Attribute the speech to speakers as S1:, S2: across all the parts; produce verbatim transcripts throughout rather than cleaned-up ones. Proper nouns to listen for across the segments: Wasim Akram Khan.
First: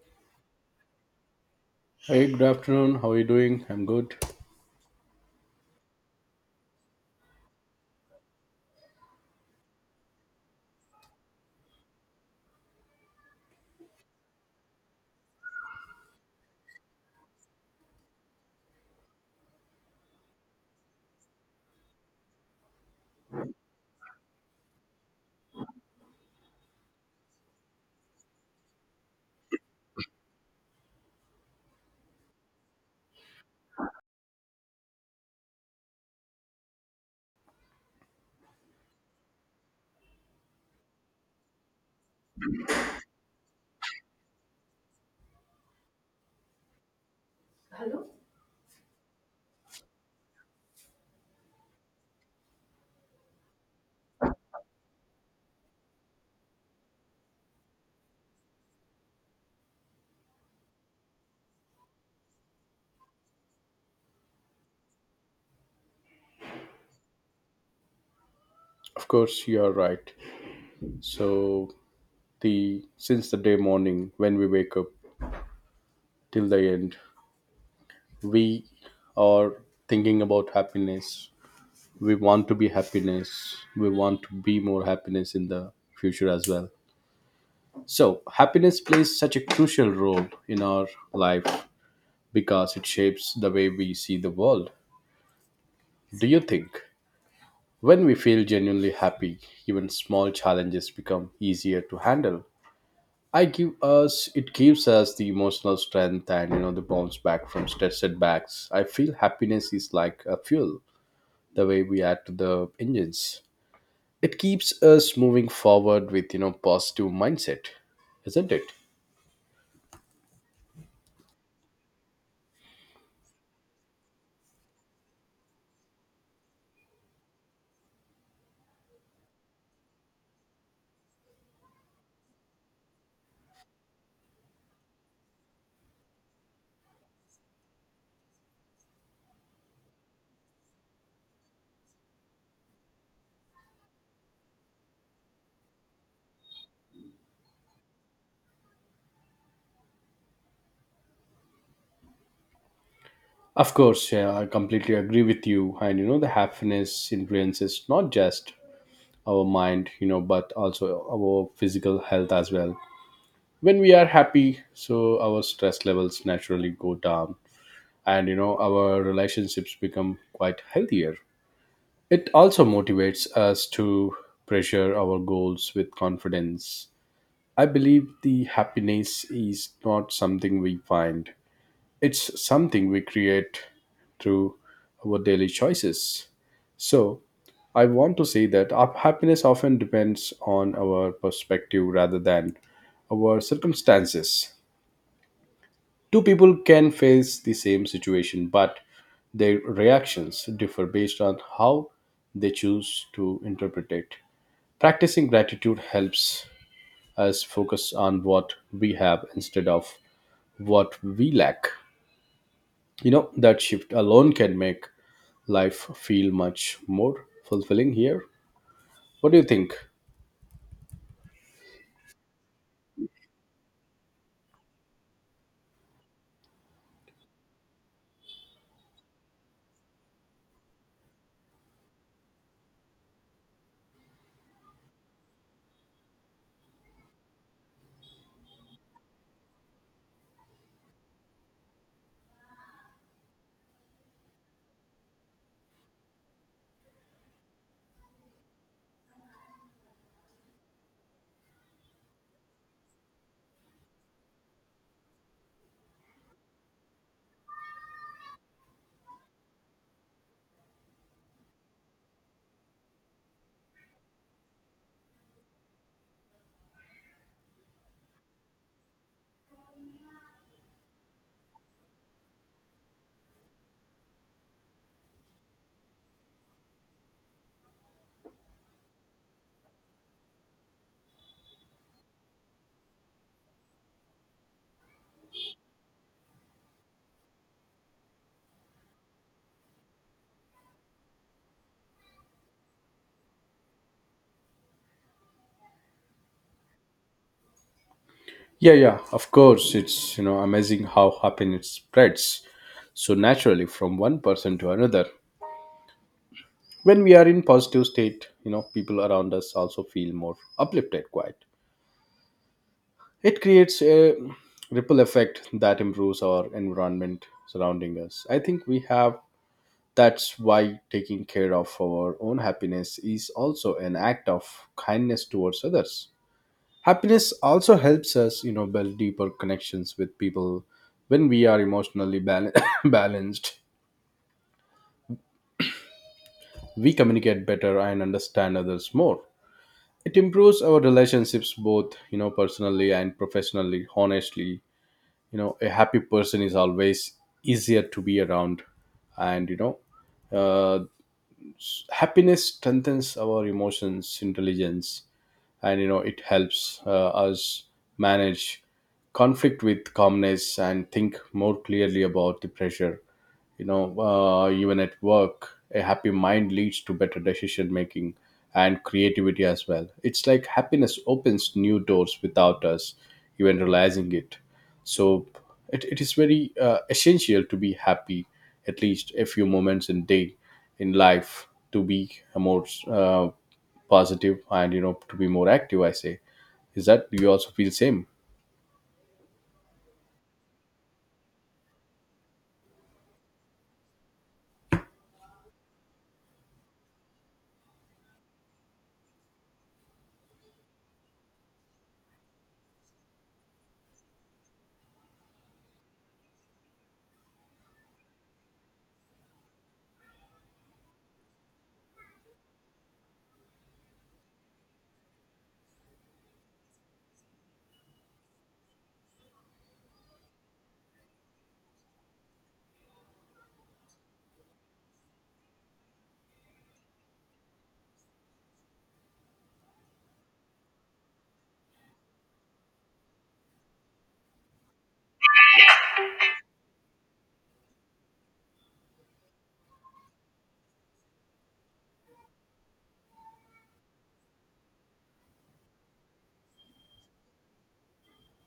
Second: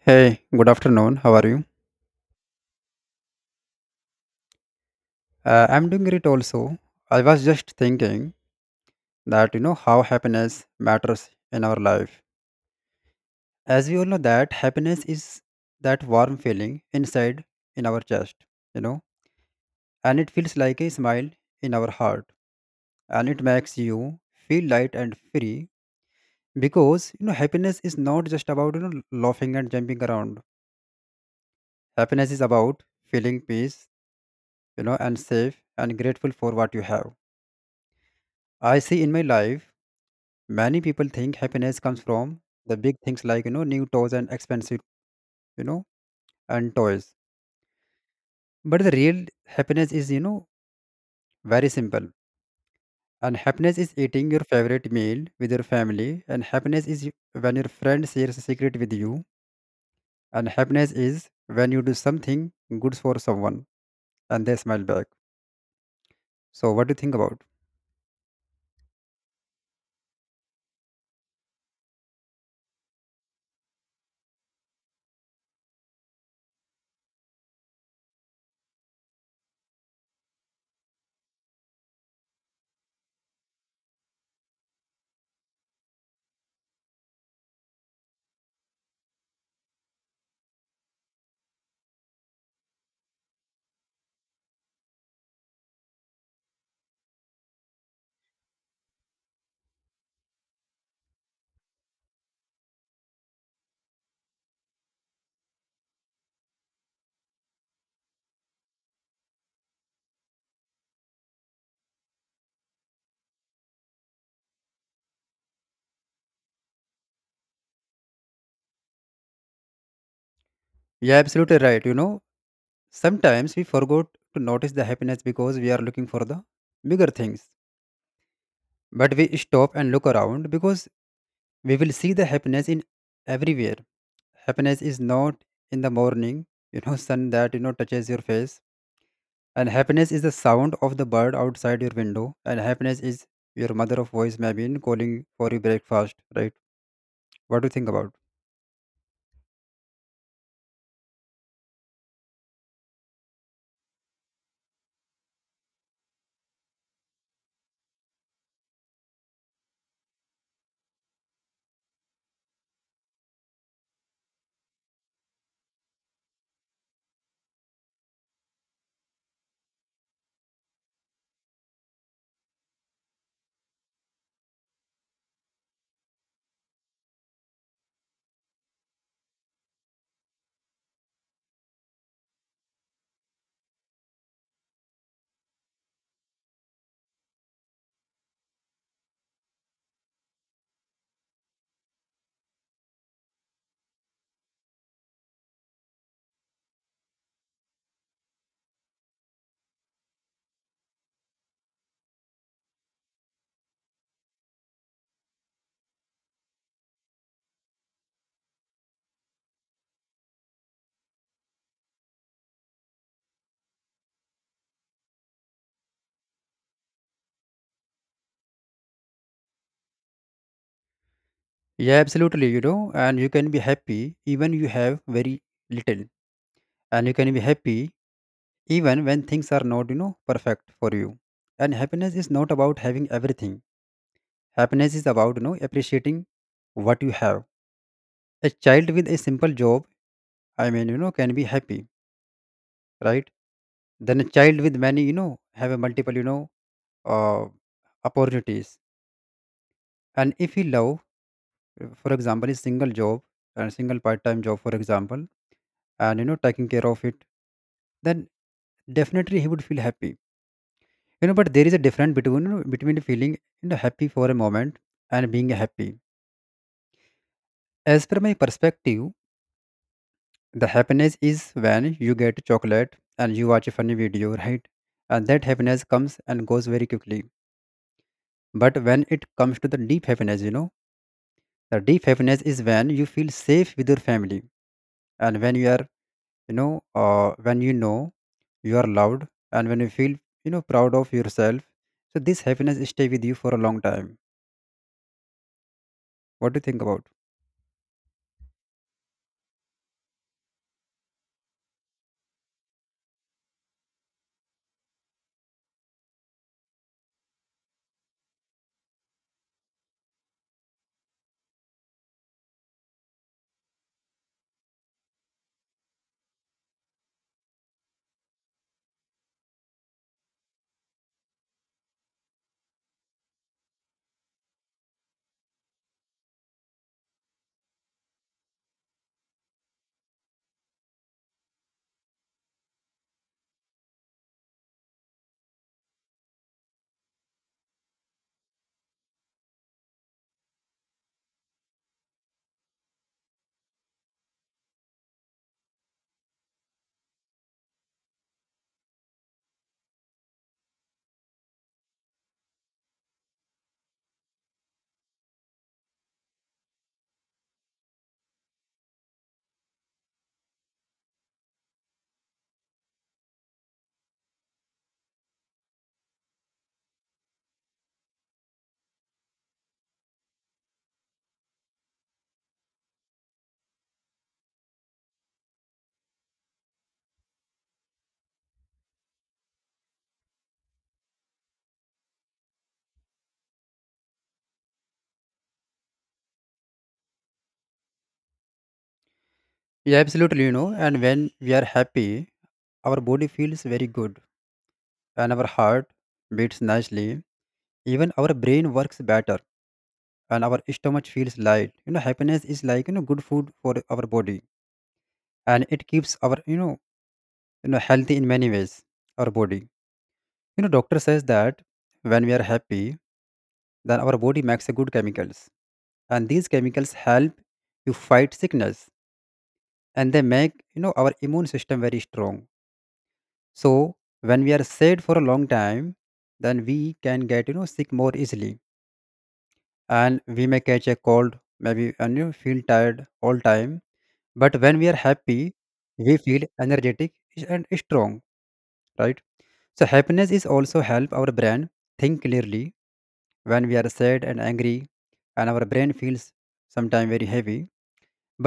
S1: Hey, good afternoon. How are you?
S2: Hey, good afternoon. How are you doing? I'm good.
S1: Uh, I'm doing great also. I was just thinking that you know how happiness matters in our life. As we all know that happiness is that warm feeling inside in our chest, you know, and it feels like a smile in our heart, and it makes you feel light and free because you know happiness is not just about you know laughing and jumping around. Happiness is about feeling peace, you know, and safe and grateful for what you have. I see in my life many people think happiness comes from the big things like, you know, new toys and expensive, you know, and toys. But the real happiness is, you know, very simple. And happiness is eating your favorite meal with your family. And happiness is when your friend shares a secret with you. And happiness is when you do something good for someone and they smile back. So, what do you think about?
S2: Of course, you are right. So the since the day morning when we wake up till the end, we are thinking about happiness. We want to be happiness. We want to be more happiness in the future as well. So happiness plays such a crucial role in our life because it shapes the way we see the world. Do you think when we feel genuinely happy, even small challenges become easier to handle? I give us It gives us the emotional strength and you know the bounce back from stress setbacks. I feel happiness is like a fuel, the way we add to the engines. It keeps us moving forward with you know positive mindset, isn't it?
S1: Yeah, absolutely right. You know, sometimes we forgot to notice the happiness because we are looking for the bigger things, but we stop and look around because we will see the happiness in everywhere. Happiness is not in the morning you know sun that you know touches your face, and happiness is the sound of the bird outside your window, and happiness is your mother of voice maybe in calling for your breakfast, right? What do you think about?
S2: Of course, yeah, I completely agree with you. And you know the happiness influences not just our mind, you know, but also our physical health as well. When we are happy, so our stress levels naturally go down, and you know our relationships become quite healthier. It also motivates us to pressure our goals with confidence. I believe the happiness is not something we find, it's something we create through our daily choices. So I want to say that our happiness often depends on our perspective rather than our circumstances. Two people can face the same situation, but their reactions differ based on how they choose to interpret it. Practicing gratitude helps us focus on what we have instead of what we lack. You know, that shift alone can make life feel much more fulfilling here. What do you think?
S1: Yeah, absolutely, you know, and you can be happy even you have very little, and you can be happy even when things are not you know perfect for you. And happiness is not about having everything. Happiness is about you know appreciating what you have. A child with a simple job, i mean you know, can be happy, right? Then a child with many, you know, have a multiple, you know uh, opportunities, and if he love, uh, for example, a single job, and single part-time job, for example, and you know taking care of it, then definitely he would feel happy. You know, but there is a difference between, you know, between feeling, you know, happy for a moment and being happy, as per my perspective. The happiness is when you get chocolate and you watch a funny video, right? And that happiness comes and goes very quickly. But when it comes to the deep happiness, you know, the deep happiness is when you feel safe with your family, and when you are, you know, uh, when you know you are loved, and when you feel, you know, proud of yourself. So this happiness stay with you for a long time. What do you think about?
S2: Yeah, yeah, of course. It's, you know, amazing how happiness spreads so naturally from one person to another. When we are in positive state, you know, people around us also feel more uplifted quiet. It creates a ripple effect that improves our environment surrounding us. I think we have, that's why taking care of our own happiness is also an act of kindness towards others. Happiness also helps us, you know, build deeper connections with people. When we are emotionally bal- balanced, we communicate better and understand others more. It improves our relationships, both you know personally and professionally. Honestly, you know, a happy person is always easier to be around. And you know uh, happiness strengthens our emotions intelligence, and you know it helps uh, us manage conflict with calmness and think more clearly about the pressure. You know, uh, even at work a happy mind leads to better decision making and creativity as well. It's like happiness opens new doors without us even realizing it. So it, it is very uh, essential to be happy at least a few moments in day in life to be more uh, positive and you know to be more active, I say. Is that you also feel same?
S1: Yeah, absolutely, you know, and when we are happy, our body feels very good, and our heart beats nicely, even our brain works better, and our stomach feels light. You know, happiness is like, you know, good food for our body, and it keeps our, you know you know healthy in many ways. Our body, you know, doctor says that when we are happy, then our body makes a good chemicals, and these chemicals help you fight sickness, and they make, you know, our immune system very strong. So when we are sad for a long time, then we can get, you know, sick more easily, and we may catch a cold maybe, and you feel tired all time. But when we are happy, we feel energetic and strong, right? So happiness is also help our brain think clearly. When we are sad and angry, and our brain feels sometimes very heavy,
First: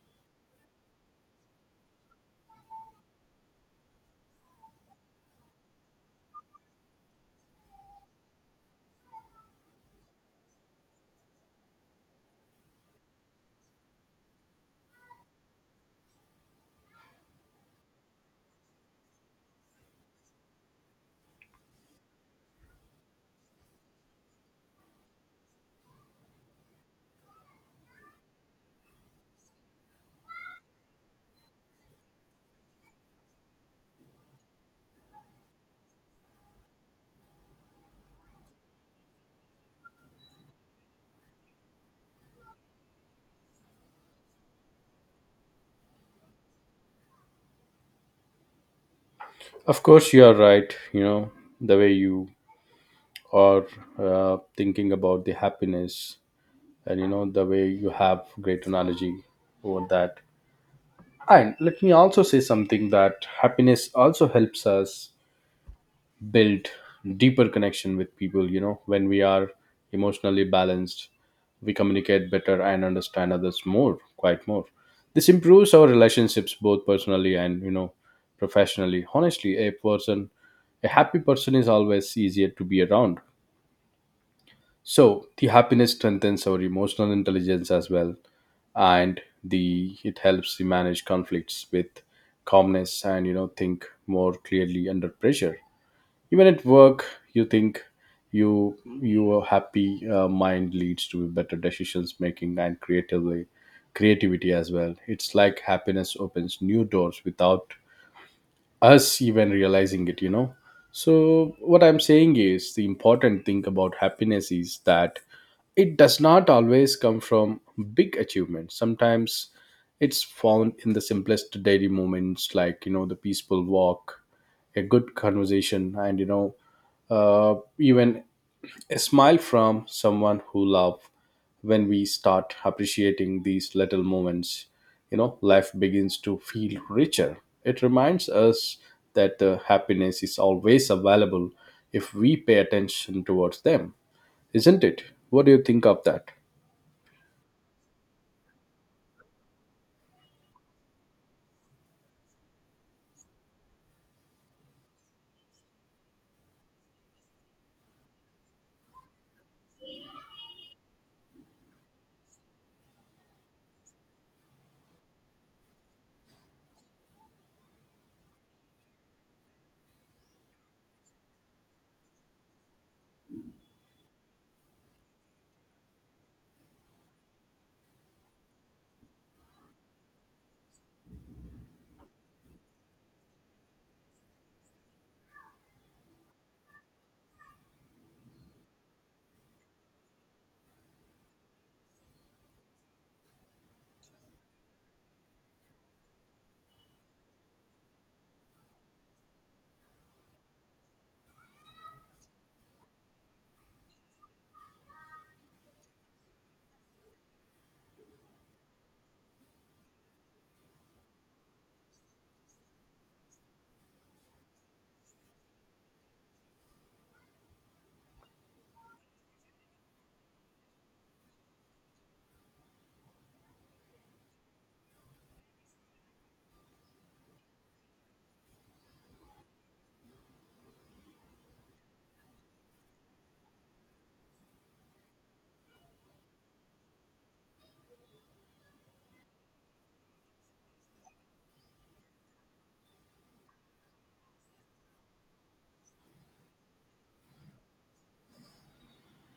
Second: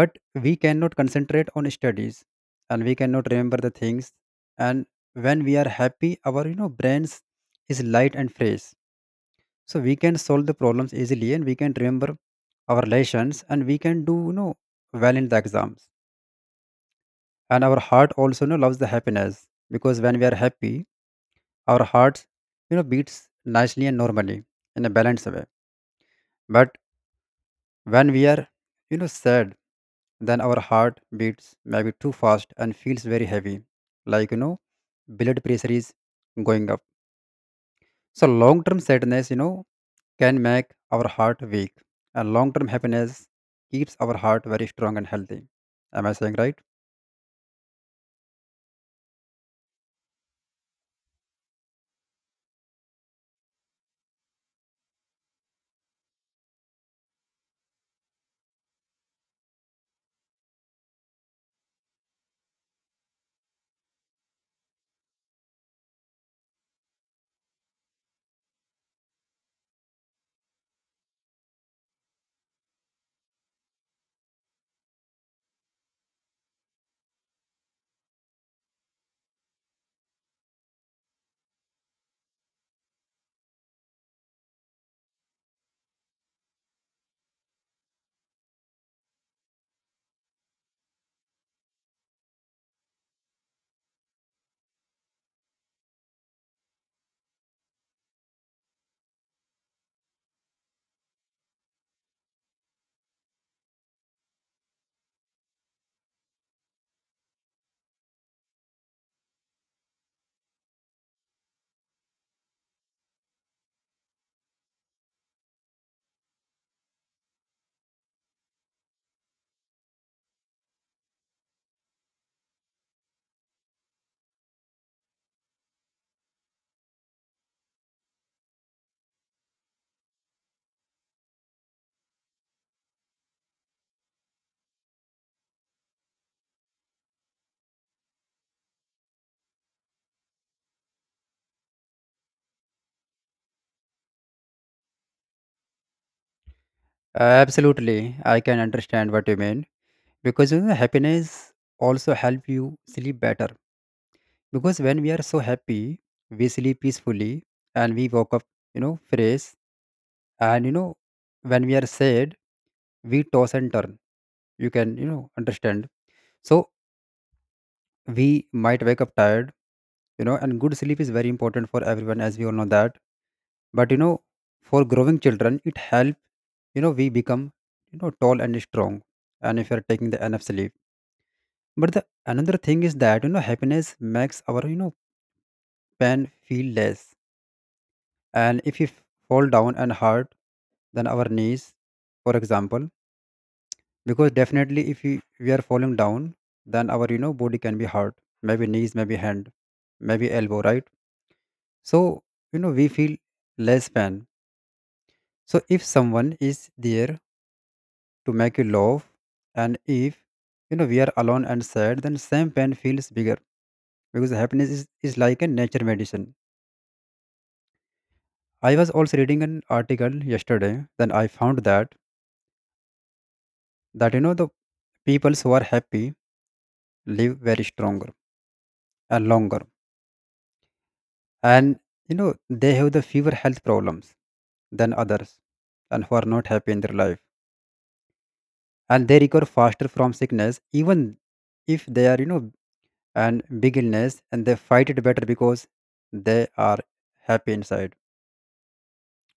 S1: but we cannot concentrate on studies, and we cannot remember the things. And when we are happy, our you know brains is light and fresh, so we can solve the problems easily, and we can remember our lessons, and we can do, you know, well in the exams. And our heart also, you know, loves the happiness, because when we are happy, our heart, you know, beats nicely and normally, in a balanced way. But when we are, you know, sad, then our heart beats maybe too fast and feels very heavy, like, you know, blood pressure is going up. So long term sadness, you know, can make our heart weak, and long term happiness keeps our heart very strong and healthy. Am I saying right?
S2: Of course you are right. You know the way you or uh, thinking about the happiness, and you know the way you have great analogy over that. And let me also say something, that happiness also helps us build deeper connection with people. You know, when we are emotionally balanced, we communicate better and understand others more, quite more. This improves our relationships both personally and you know professionally. Honestly, a person a happy person is always easier to be around. So the happiness strengthens our emotional intelligence as well, and the it helps to manage conflicts with calmness and you know think more clearly under pressure. Even at work, you think you your happy uh, mind leads to better decisions making and creatively creativity as well. It's like happiness opens new doors without us even realizing it. You know. So what I'm saying is, the important thing about happiness is that it does not always come from big achievements. Sometimes it's found in the simplest daily moments, like you know the peaceful walk, a good conversation, and you know uh, even a smile from someone who love. When we start appreciating these little moments, you know life begins to feel richer. It reminds us that the happiness is always available if we pay attention towards them, isn't it? What do you think of that?
S1: Absolutely, I can understand what you mean, because you know, happiness also help you sleep better, because when we are so happy, we sleep peacefully, and we woke up, you know, fresh. And you know, when we are sad, we toss and turn, you can, you know, understand. So we might wake up tired, you know, and good sleep is very important for everyone, as we all know that. But you know, for growing children, it help, you know, we become, you know, tall and strong, and if you're taking the enough sleep. But the another thing is that you know happiness makes our, you know pain feel less. And if we f- fall down and hurt, then our knees, for example, because definitely if we, we are falling down, then our you know body can be hurt. Maybe knees, maybe hand, maybe elbow, right? So you know we feel less pain. So if someone is there to make you laugh, and if you know we are alone and sad, then same pain feels bigger, because happiness is, is like a nature medicine. I was also reading an article yesterday, then I found that that you know the peoples who are happy live very stronger and longer, and you know they have the fewer health problems than others, and who are not happy in their life, and they recover faster from sickness, even if they are you know and big illness, and they fight it better because they are happy inside.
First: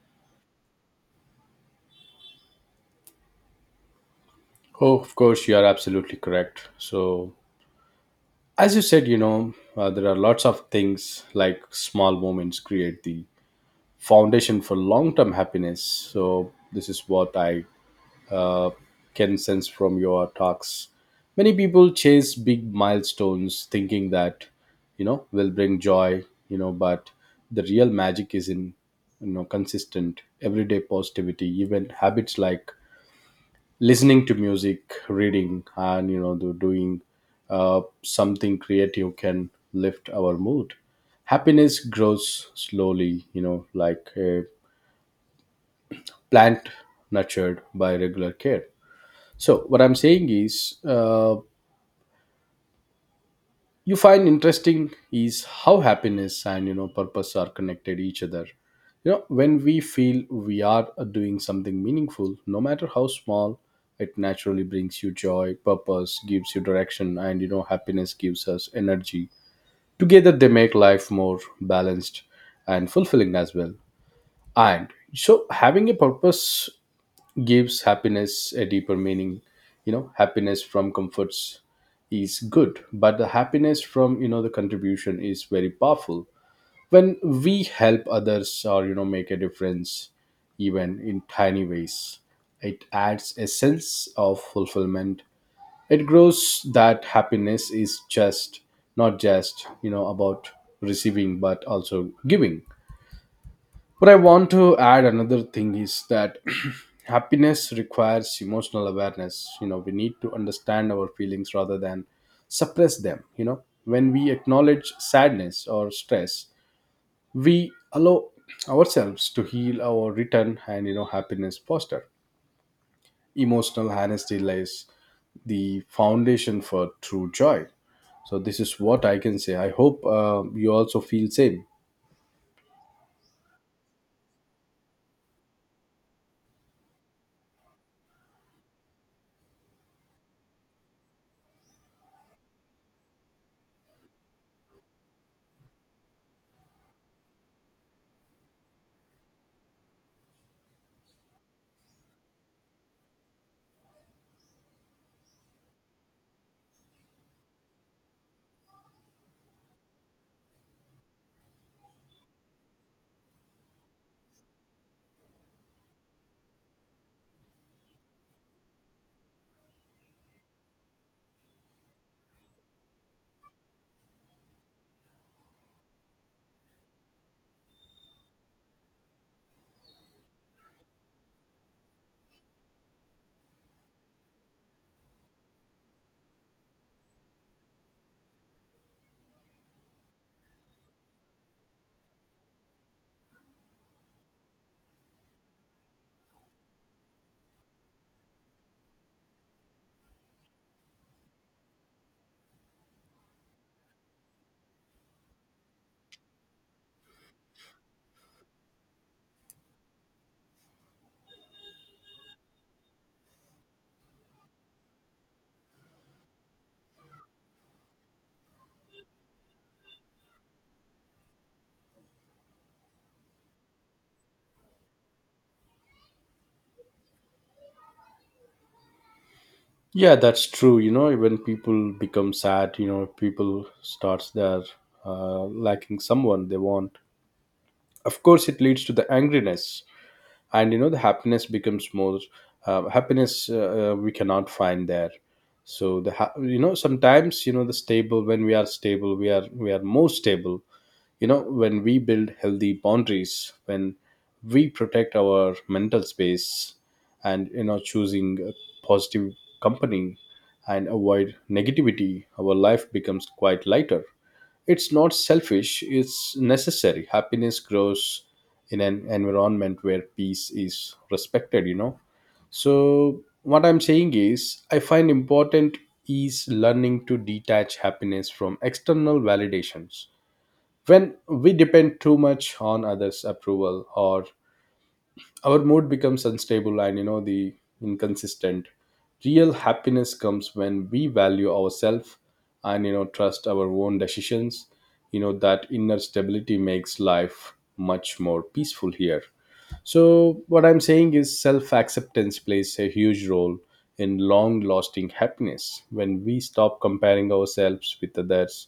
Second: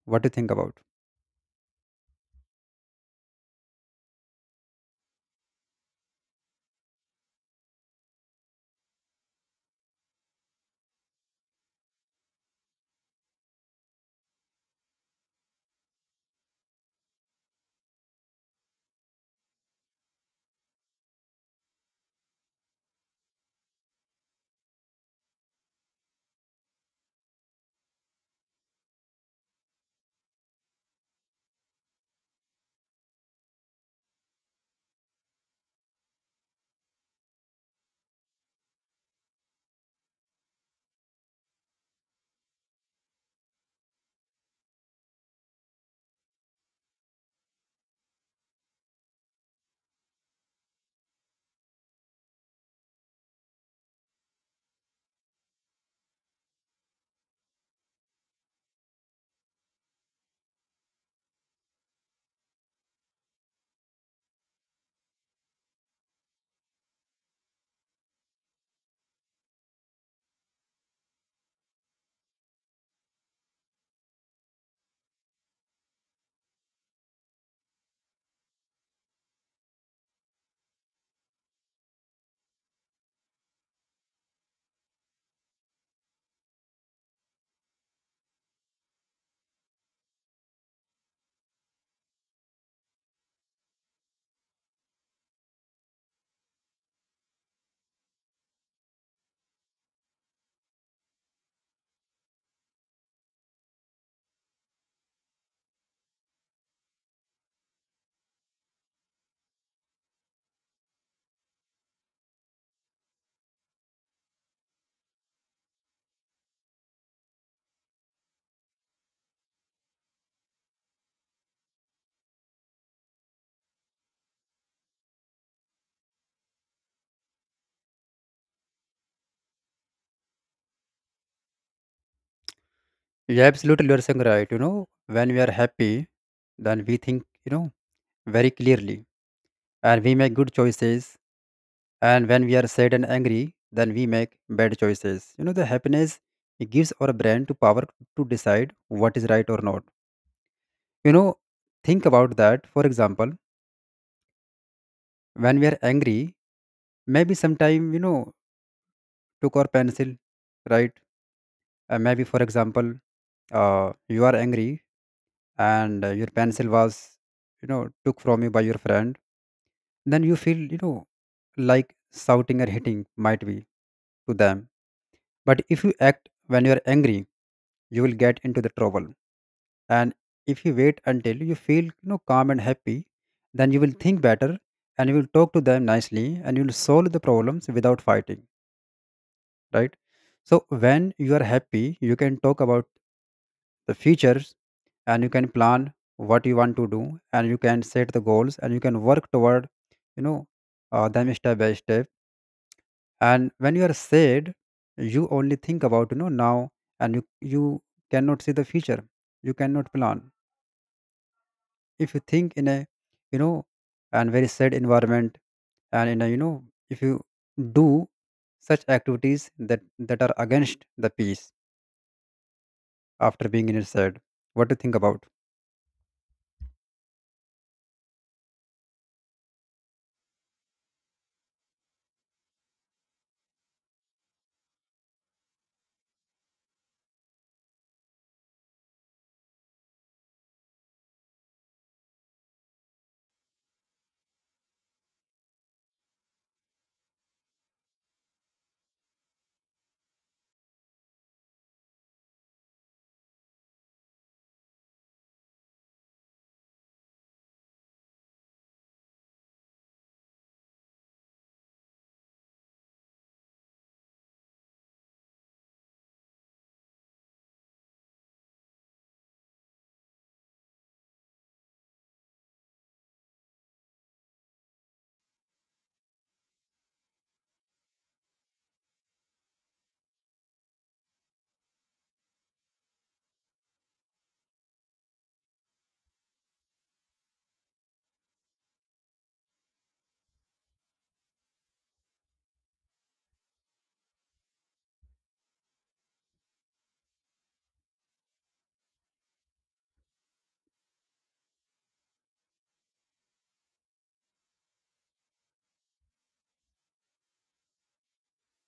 S1: What do you think about?
S2: Oh, of course, you are absolutely correct. So, as you said, you know, uh, there are lots of things like small moments create the foundation for long term happiness. So, this is what I uh, can sense from your talks. Many people chase big milestones thinking that, you know, will bring joy, you know, but the real magic is in, you know, consistent everyday positivity, even habits like listening to music, reading, and you know, do- doing uh, something creative can lift our mood. Happiness grows slowly, you know, like a plant nurtured by regular care. So what I'm saying is, uh, you find interesting is how happiness and you know purpose are connected each other. You know, when we feel we are doing something meaningful, no matter how small, it naturally brings you joy. Purpose gives you direction, and you know happiness gives us energy. Together they make life more balanced and fulfilling as well. And so having a purpose gives happiness a deeper meaning. You know, happiness from comforts is good, but the happiness from you know the contribution is very powerful. When we help others or you know make a difference, even in tiny ways, it adds a sense of fulfillment. It grows that happiness is just not just you know about receiving, but also giving. But I want to add another thing is that happiness requires emotional awareness. You know, we need to understand our feelings rather than suppress them. You know, when we acknowledge sadness or stress, we allow ourselves to heal or return, and you know happiness foster emotional honesty lies the foundation for true joy. So this is what I can say. I hope uh, you also feel same.
S1: Yeah, absolutely, you're saying right, you know, when we are happy, then we think, you know, very clearly, and we make good choices. And when we are sad and angry, then we make bad choices. You know, the happiness, it gives our brain to power to decide what is right or not. You know, think about that, for example, when we are angry, maybe sometime you know took our pencil, right? Uh, maybe for example, uh, you are angry, and uh, your pencil was, you know, took from you by your friend, then you feel, you know, like shouting or hitting might be to them. But if you act when you are angry, you will get into the trouble. And if you wait until you feel, you know, calm and happy, then you will think better, and you will talk to them nicely, and you will solve the problems without fighting, right? So when you are happy, you can talk about the futures, and you can plan what you want to do, and you can set the goals, and you can work toward, you know uh, them step by step. And when you are sad, you only think about, you know, now, and you you cannot see the future, you cannot plan, if you think in a, you know, and very sad environment, and in a, you know, if you do such activities that that are against the peace, after being in a sad. What do you think about?
S2: Yeah, that's true. You know, when people become sad, you know people starts their uh, lacking someone they want. Of course it leads to the angriness, and you know the happiness becomes more uh, happiness uh, uh, we cannot find there. So the ha- you know sometimes you know the stable, when we are stable we are we are more stable. You know, when we build healthy boundaries, when we protect our mental space and you know choosing a positive company and avoid negativity, our life becomes quite lighter. It's not selfish, it's necessary. Happiness grows in an environment where peace is respected, you know. So what I'm saying is I find important is learning to detach happiness from external validations. When we depend too much on others' approval or our mood becomes unstable, and you know the inconsistent. Real happiness comes when we value ourselves and you know trust our own decisions. You know, that inner stability makes life much more peaceful here. So, what I'm saying is self acceptance plays a huge role in long lasting happiness. When we stop comparing ourselves with others,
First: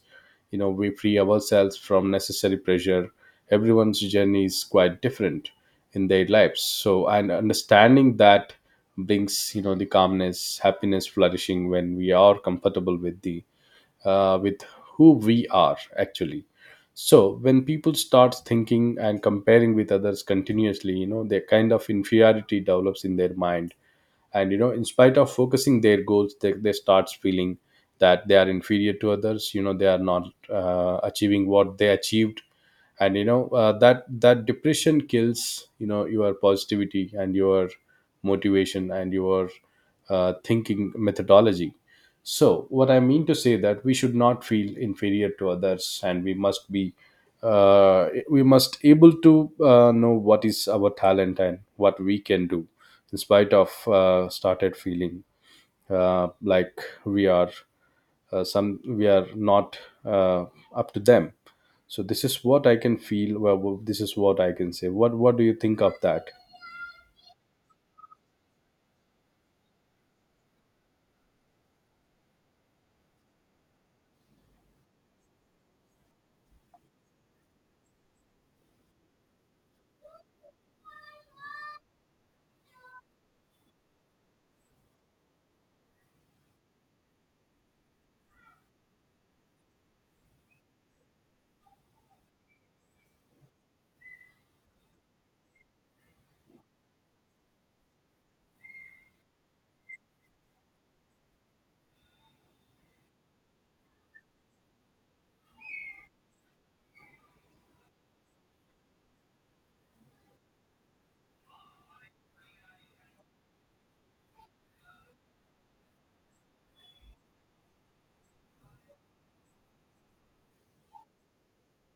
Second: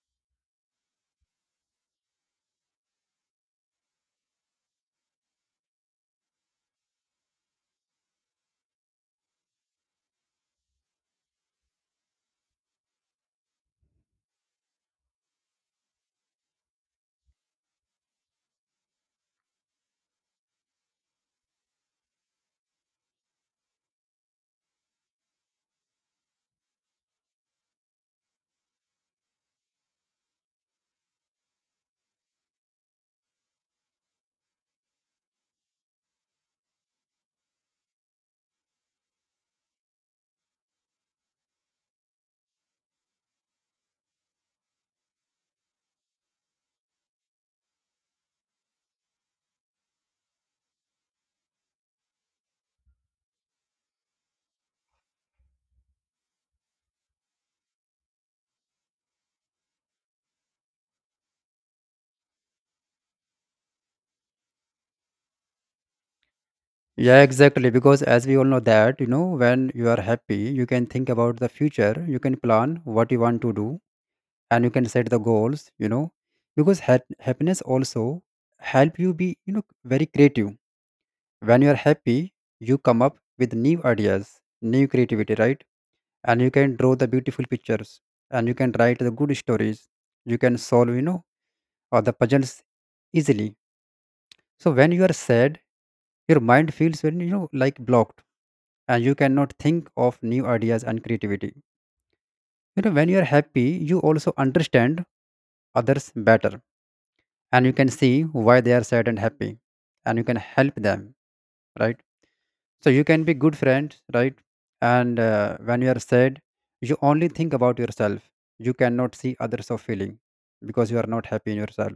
S2: you know, we free ourselves from necessary pressure. Everyone's journey is quite different in their lives. So, and understanding that brings, you know, the calmness, happiness, flourishing when we are comfortable with the uh, with who we are actually. So when people start thinking and comparing with others continuously, you know their kind of inferiority develops in their mind, and you know in spite of focusing their goals, they, they starts feeling that they are inferior to others. You know, they are not uh, achieving what they achieved, and you know uh, that that depression kills you know your positivity and your motivation and your uh, thinking methodology. So what I mean to say that we should not feel inferior to others, and we must be uh, we must able to uh, know what is our talent and what we can do, in spite of uh, started feeling uh, like we are uh, some we are not uh, up to them. So this is what I can feel. Well well, this is what I can say. What what do you think of that?
S1: Yeah, exactly, because as we all know that you know when you are happy, you can think about the future, you can plan what you want to do, and you can set the goals, you know, because hap- happiness also help you be, you know, very creative. When you are happy, you come up with new ideas, new creativity, right? And you can draw the beautiful pictures, and you can write the good stories, you can solve, you know, or the puzzles easily. So when you are sad, your mind feels very, you know, like blocked, and you cannot think of new ideas and creativity. You know, when you are happy, you also understand others better, and you can see why they are sad and happy, and you can help them, right? So you can be good friend, right? And uh, when you are sad, you only think about yourself, you cannot see others of feeling, because you are not happy in yourself.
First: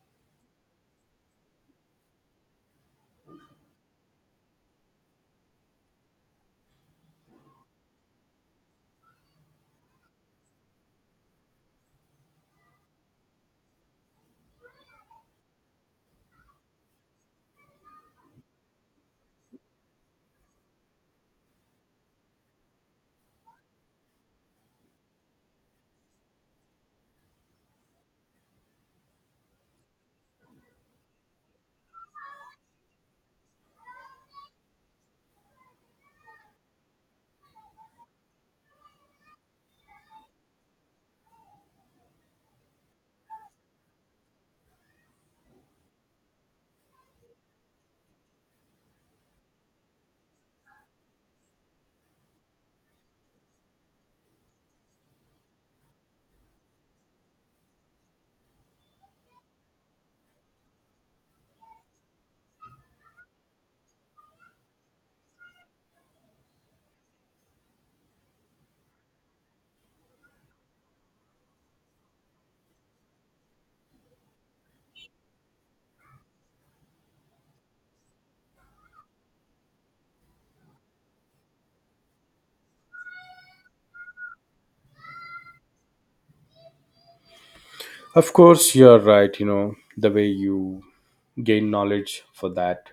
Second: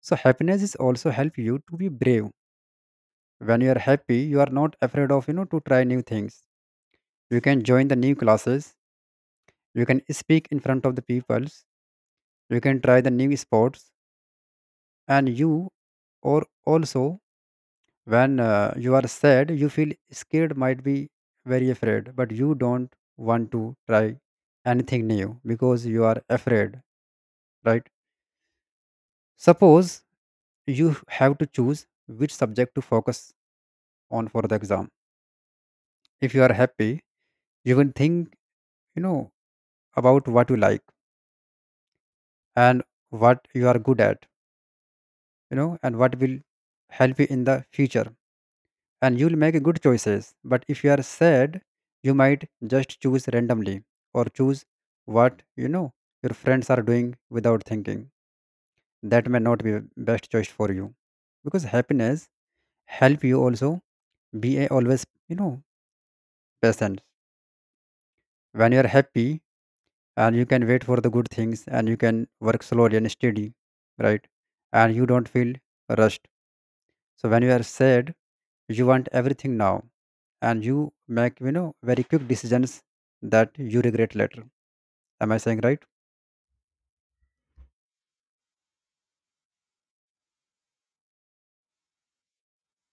S1: So happiness is also help you to be brave. When you are happy, you are not afraid of, you know, to try new things. You can join the new classes, you can speak in front of the peoples, you can try the new sports, and you, or also, when uh, you are sad, you feel scared, might be very afraid, but you don't want to try anything new because you are afraid, right? Suppose you have to choose which subject to focus on for the exam. If you are happy, you will think, you know, about what you like and what you are good at, you know, and what will help you in the future, and you'll make good choices. But if you are sad, you might just choose randomly or choose what you know your friends are doing without thinking. That may not be best choice for you because happiness help you also be a always you know patient. When you are happy and you can wait for the good things and you can work slowly and steady, right? And you don't feel rushed. So when you are sad, you want everything now and you make you know very quick decisions that you regret later. Am I saying right?
S2: Of course you're right. You know the way you gain knowledge for that,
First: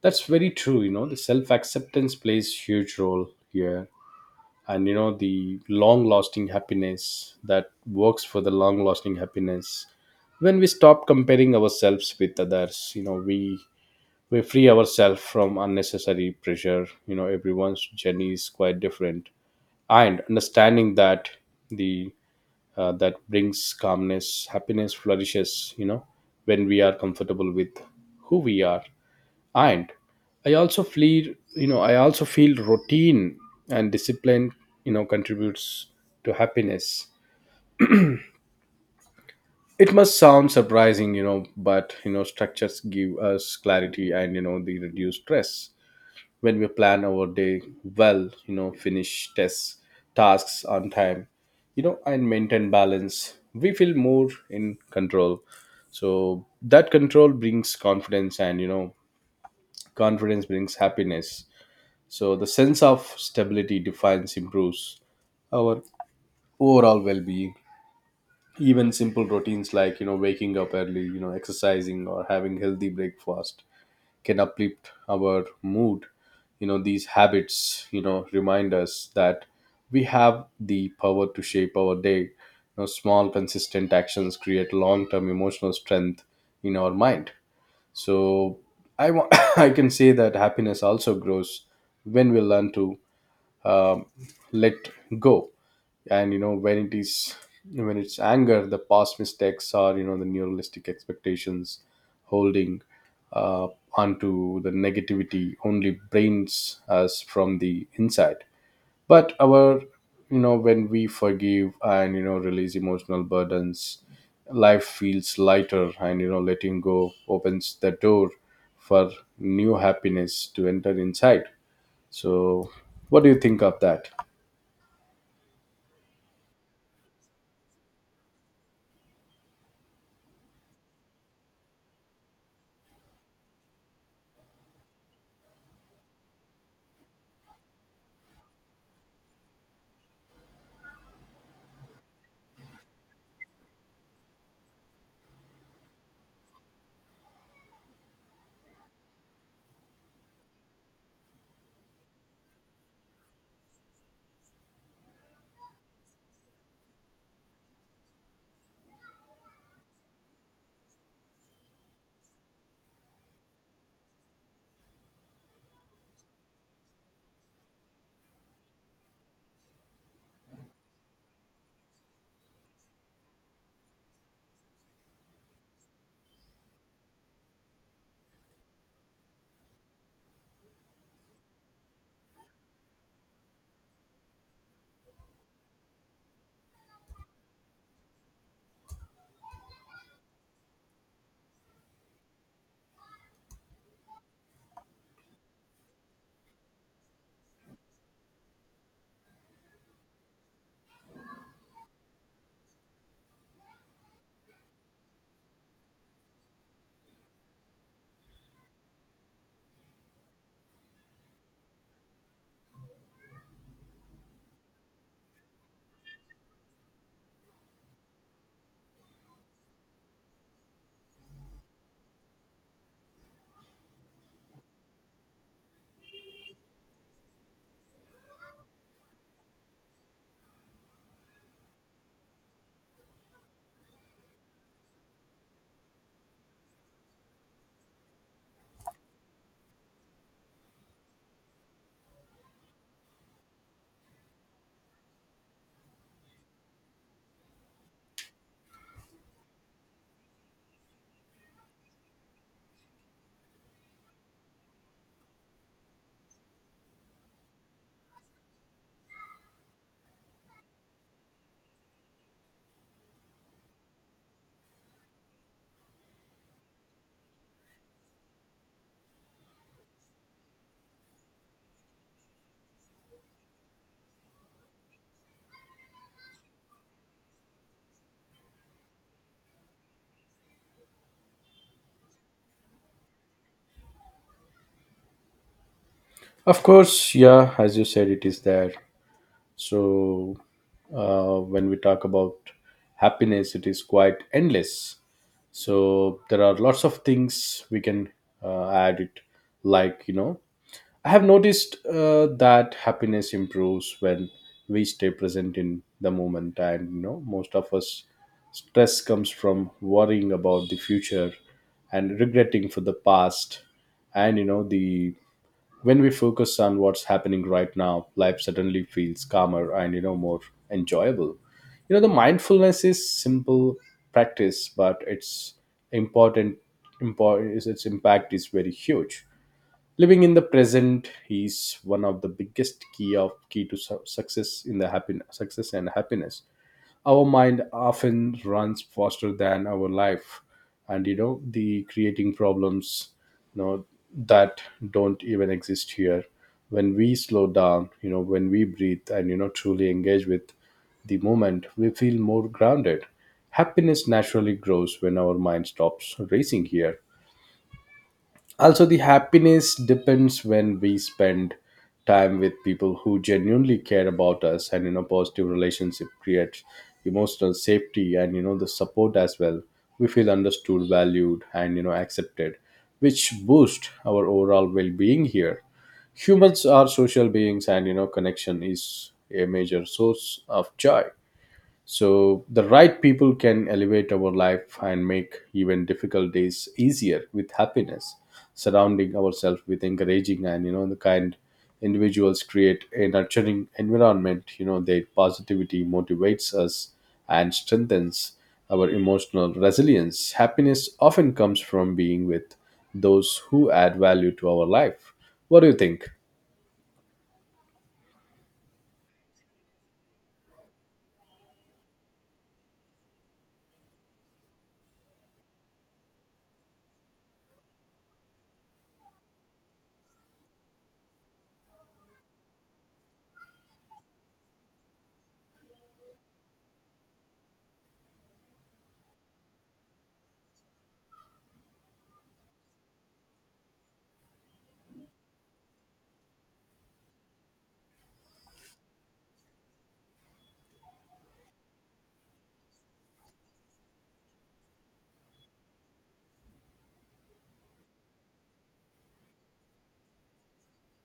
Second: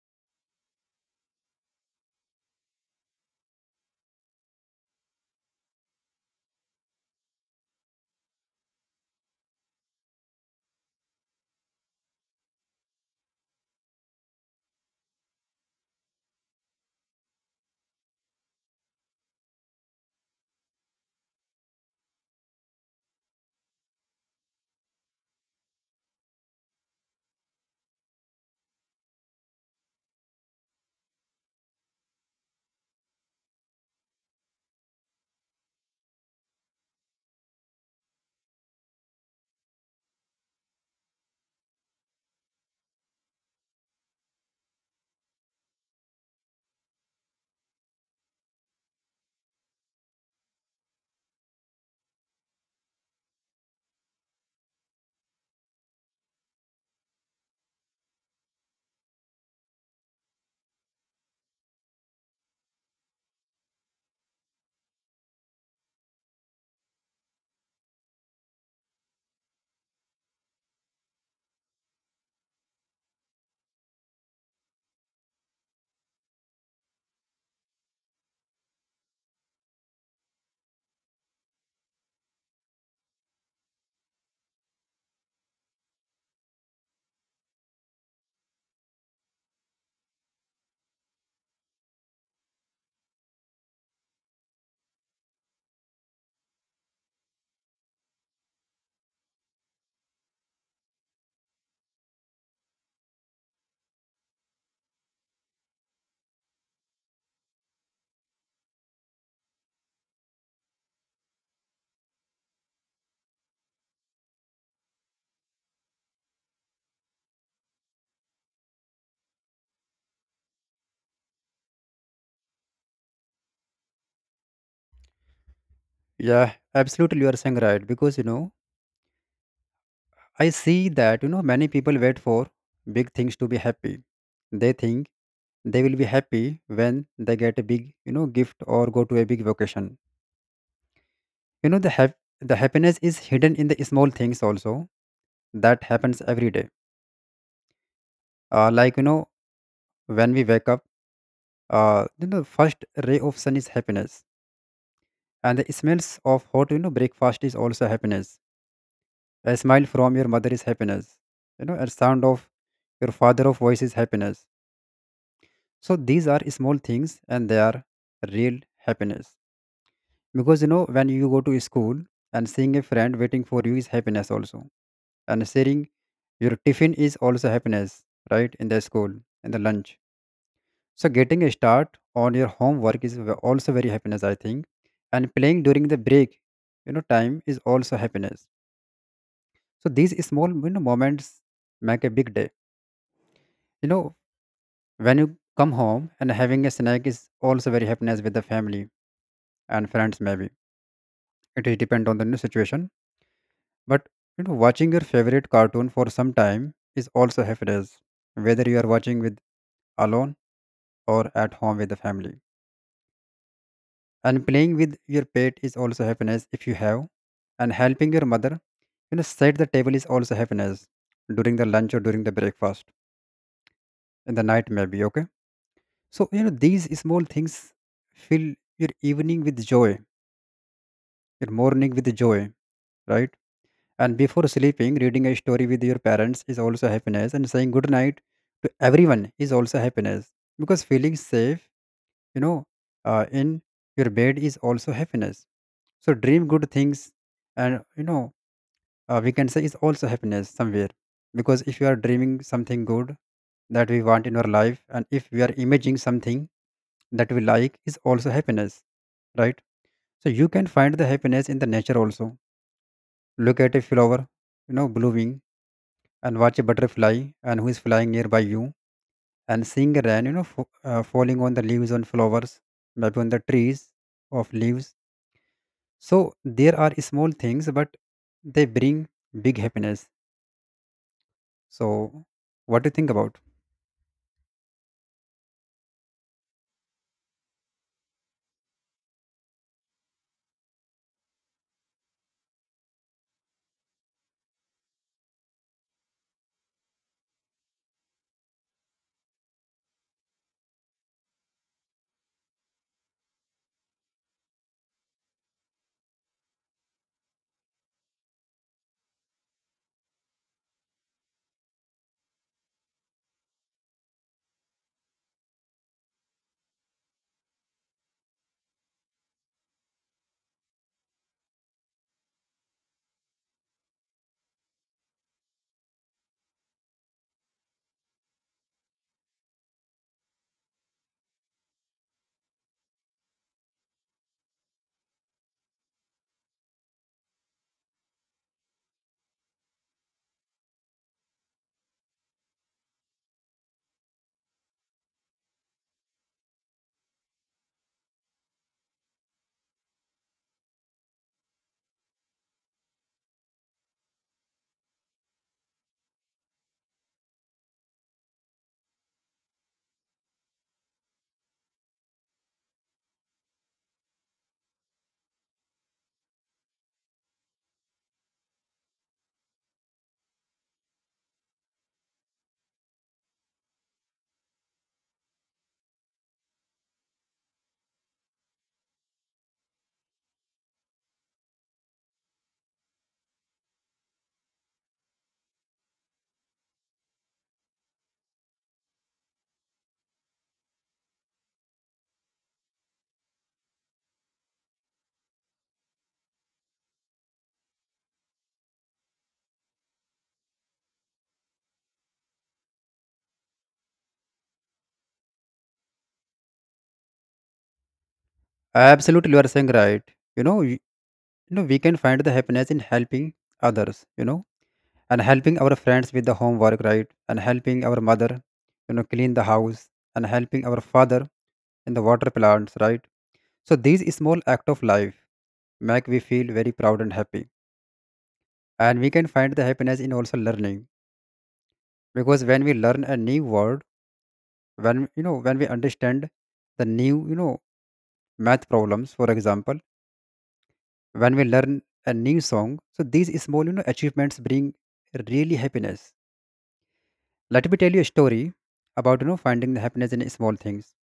S2: that's very true. You know the self acceptance plays huge role here, and you know the long lasting happiness, that works for the long lasting happiness. When we stop comparing ourselves with others, you know, we we free ourselves from unnecessary pressure. You know, everyone's journey is quite different, and understanding that, the uh, that brings calmness, happiness flourishes. You know, when we are comfortable with who we are. And i also feel you know I also feel routine and discipline, you know, contributes to happiness. It must sound surprising, you know, but you know structures give us clarity and you know they reduce stress. When we plan our day well, you know finish tests tasks on time, you know, and maintain balance, we feel more in control. So that control brings confidence, and you know confidence brings happiness. So the sense of stability defines improves our overall well-being. Even simple routines, like you know waking up early, you know exercising or having healthy breakfast, can uplift our mood. You know these habits you know remind us that we have the power to shape our day. You know small consistent actions create long term emotional strength in our mind. So, i wa- I can say that happiness also grows when we learn to um, let go. And you know when it is when it's anger, the past mistakes are you know the neuralistic expectations, holding uh, onto the negativity, only brains us from the inside. But our, you know when we forgive and you know release emotional burdens, life feels lighter, and you know letting go opens the door for new happiness to enter inside. So what do you think of that?
S1: Yeah, absolutely, you are saying right because you know I see that you know many people wait for big things to be happy. They think they will be happy when they get a big you know gift or go to a big vacation. you know the hap- the happiness is hidden in the small things also, that happens every day. Uh, like you know when we wake up, uh, you know first ray of sun is happiness, and the smells of hot you know breakfast is also happiness. A smile from your mother is happiness. You know, a sound of your father of voice is happiness. So these are small things and they are real happiness. Because you know when you go to school and seeing a friend waiting for you is happiness also, and sharing your tiffin is also happiness, right, in the school, in the lunch. So getting a start on your homework is ve- also very happiness, I think. And playing during the break you know time is also happiness. So these small, you know, moments make a big day. You know, when you come home and having a snack is also very happiness with the family and friends. Maybe it is depend on the new situation. But you know, watching your favorite cartoon for some time is also happiness, whether you are watching with alone or at home with the family. And playing with your pet is also happiness if you have. And helping your mother, you know, set the table is also happiness during the lunch or during the breakfast, in the night maybe. Okay. So, you know, these small things fill your evening with joy, your morning with joy, right? And before sleeping, reading a story with your parents is also happiness, and saying good night to everyone is also happiness because feeling safe, you know, uh, in your bed is also happiness. So, dream good things, and you know, uh, we can say is also happiness somewhere, because if you are dreaming something good that we want in our life, and if we are imagining something that we like, is also happiness, right? So you can find the happiness in the nature also. Look at a flower, you know, blooming, and watch a butterfly and who is flying nearby you, and seeing rain, you know, f- uh, falling on the leaves on flowers, maybe on the trees of leaves. So there are small things, but they bring big happiness. So what do you think about?
S2: Of course, yeah, as you said, it is there. So, uh, when we talk about happiness, it is quite endless. So, there are lots of things we can uh, add it. Like, you know, I have noticed uh, that happiness improves when we stay present in the moment. And, you know, most of us stress comes from worrying about the future and regretting for the past, and you know the when we focus on what's happening right now, life suddenly feels calmer and you know more enjoyable. You know the mindfulness is simple practice, but it's important important is its impact is very huge. Living in the present is one of the biggest key of key to su- success in the happiness, success and happiness. Our mind often runs faster than our life, and you know the creating problems you know that don't even exist here. When we slow down, you know when we breathe and you know truly engage with the moment, we feel more grounded. Happiness naturally grows when our mind stops racing here. Also, the happiness depends when we spend time with people who genuinely care about us, and you know positive relationship creates emotional safety and you know the support as well. We feel understood, valued, and you know accepted, which boost our overall well-being here. Humans are social beings, and you know connection is a major source of joy. So the right people can elevate our life and make even difficult days easier with happiness. Surrounding ourselves with encouraging and you know the kind individuals create a nurturing environment. You know their positivity motivates us and strengthens our emotional resilience. Happiness often comes from being with those who add value to our life. What do you think?
S1: Absolutely, you are saying right. You know, you, you know, we can find the happiness in helping others. You know, and helping our friends with the homework, right, and helping our mother you know clean the house, and helping our father in the water plants, right? So these small act of life make we feel very proud and happy. And we can find the happiness in also learning, because when we learn a new word, when you know when we understand the new you know math problems, for example, when we learn a new song. So these small you know achievements bring really happiness. Let me tell you a story about you know finding the happiness in small things.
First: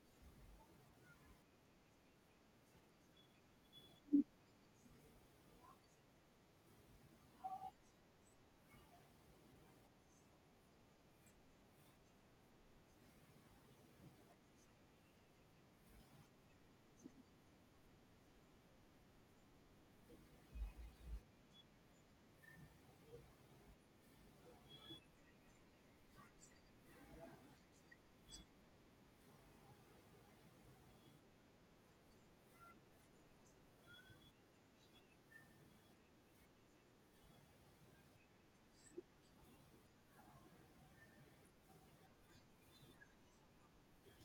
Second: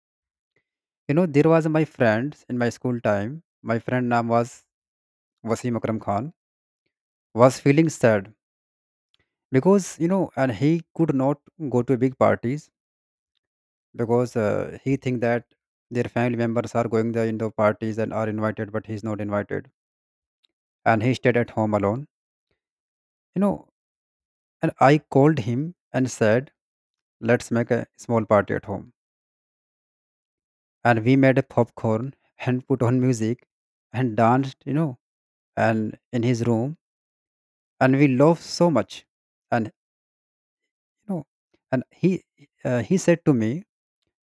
S1: You know, there was my friend in my school time. My friend name was Wasim Akram Khan. Was feeling sad because you know, and he could not go to big parties because uh, he think that their family members are going there in the parties and are invited, but he's not invited, and he stayed at home alone. You know, and I called him and said, "Let's make a small party at home." And we made a popcorn and put on music and danced, you know, and in his room, and we laughed so much. And no. And he uh, he said to me,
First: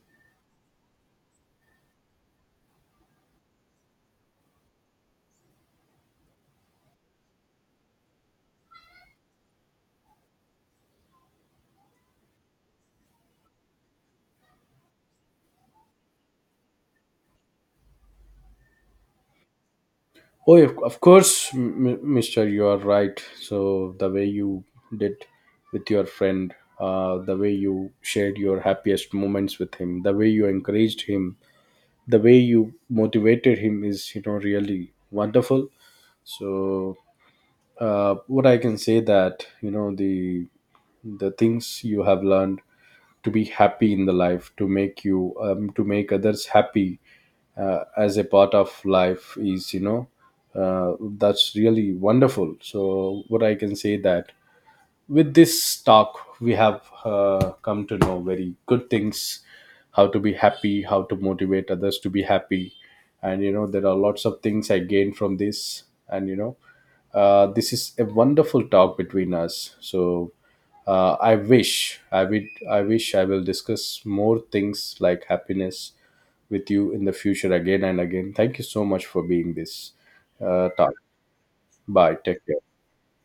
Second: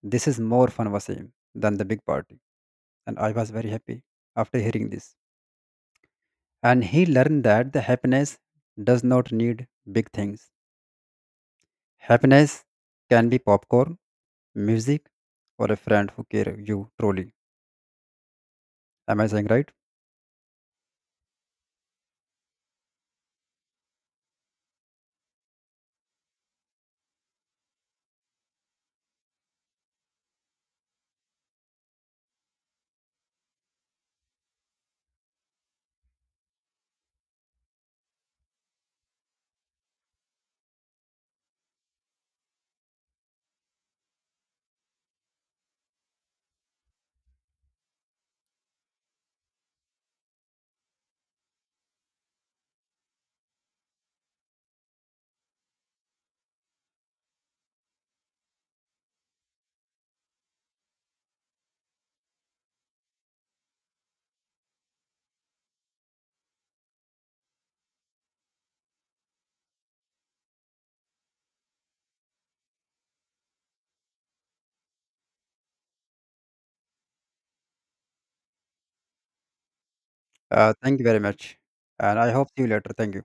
S1: "This is more fun, Wasim, than the big party." And I was very happy after hearing this. And he learned that the happiness does not need big things. Happiness can be popcorn, music, or a friend who care you truly. Am I saying right?
S2: Oh, of of course, m- m- Mister, you are right. So the way you did with your friend, uh, the way you shared your happiest moments with him, the way you encouraged him, the way you motivated him is, you know, really wonderful. So uh, what I can say that you know the the things you have learned to be happy in the life, to make you um, to make others happy, uh, as a part of life is you know uh, that's really wonderful. So what I can say that with this talk we have uh, come to know very good things: how to be happy, how to motivate others to be happy, and you know there are lots of things I gained from this. And you know uh, this is a wonderful talk between us. So uh, i wish i would I wish I will discuss more things like happiness with you in the future again and again. Thank you so much for being this uh,
S1: Uh,
S2: talk.
S1: thank you very much,
S2: Bye.
S1: and I
S2: Take
S1: hope see you
S2: care.
S1: later. Thank you.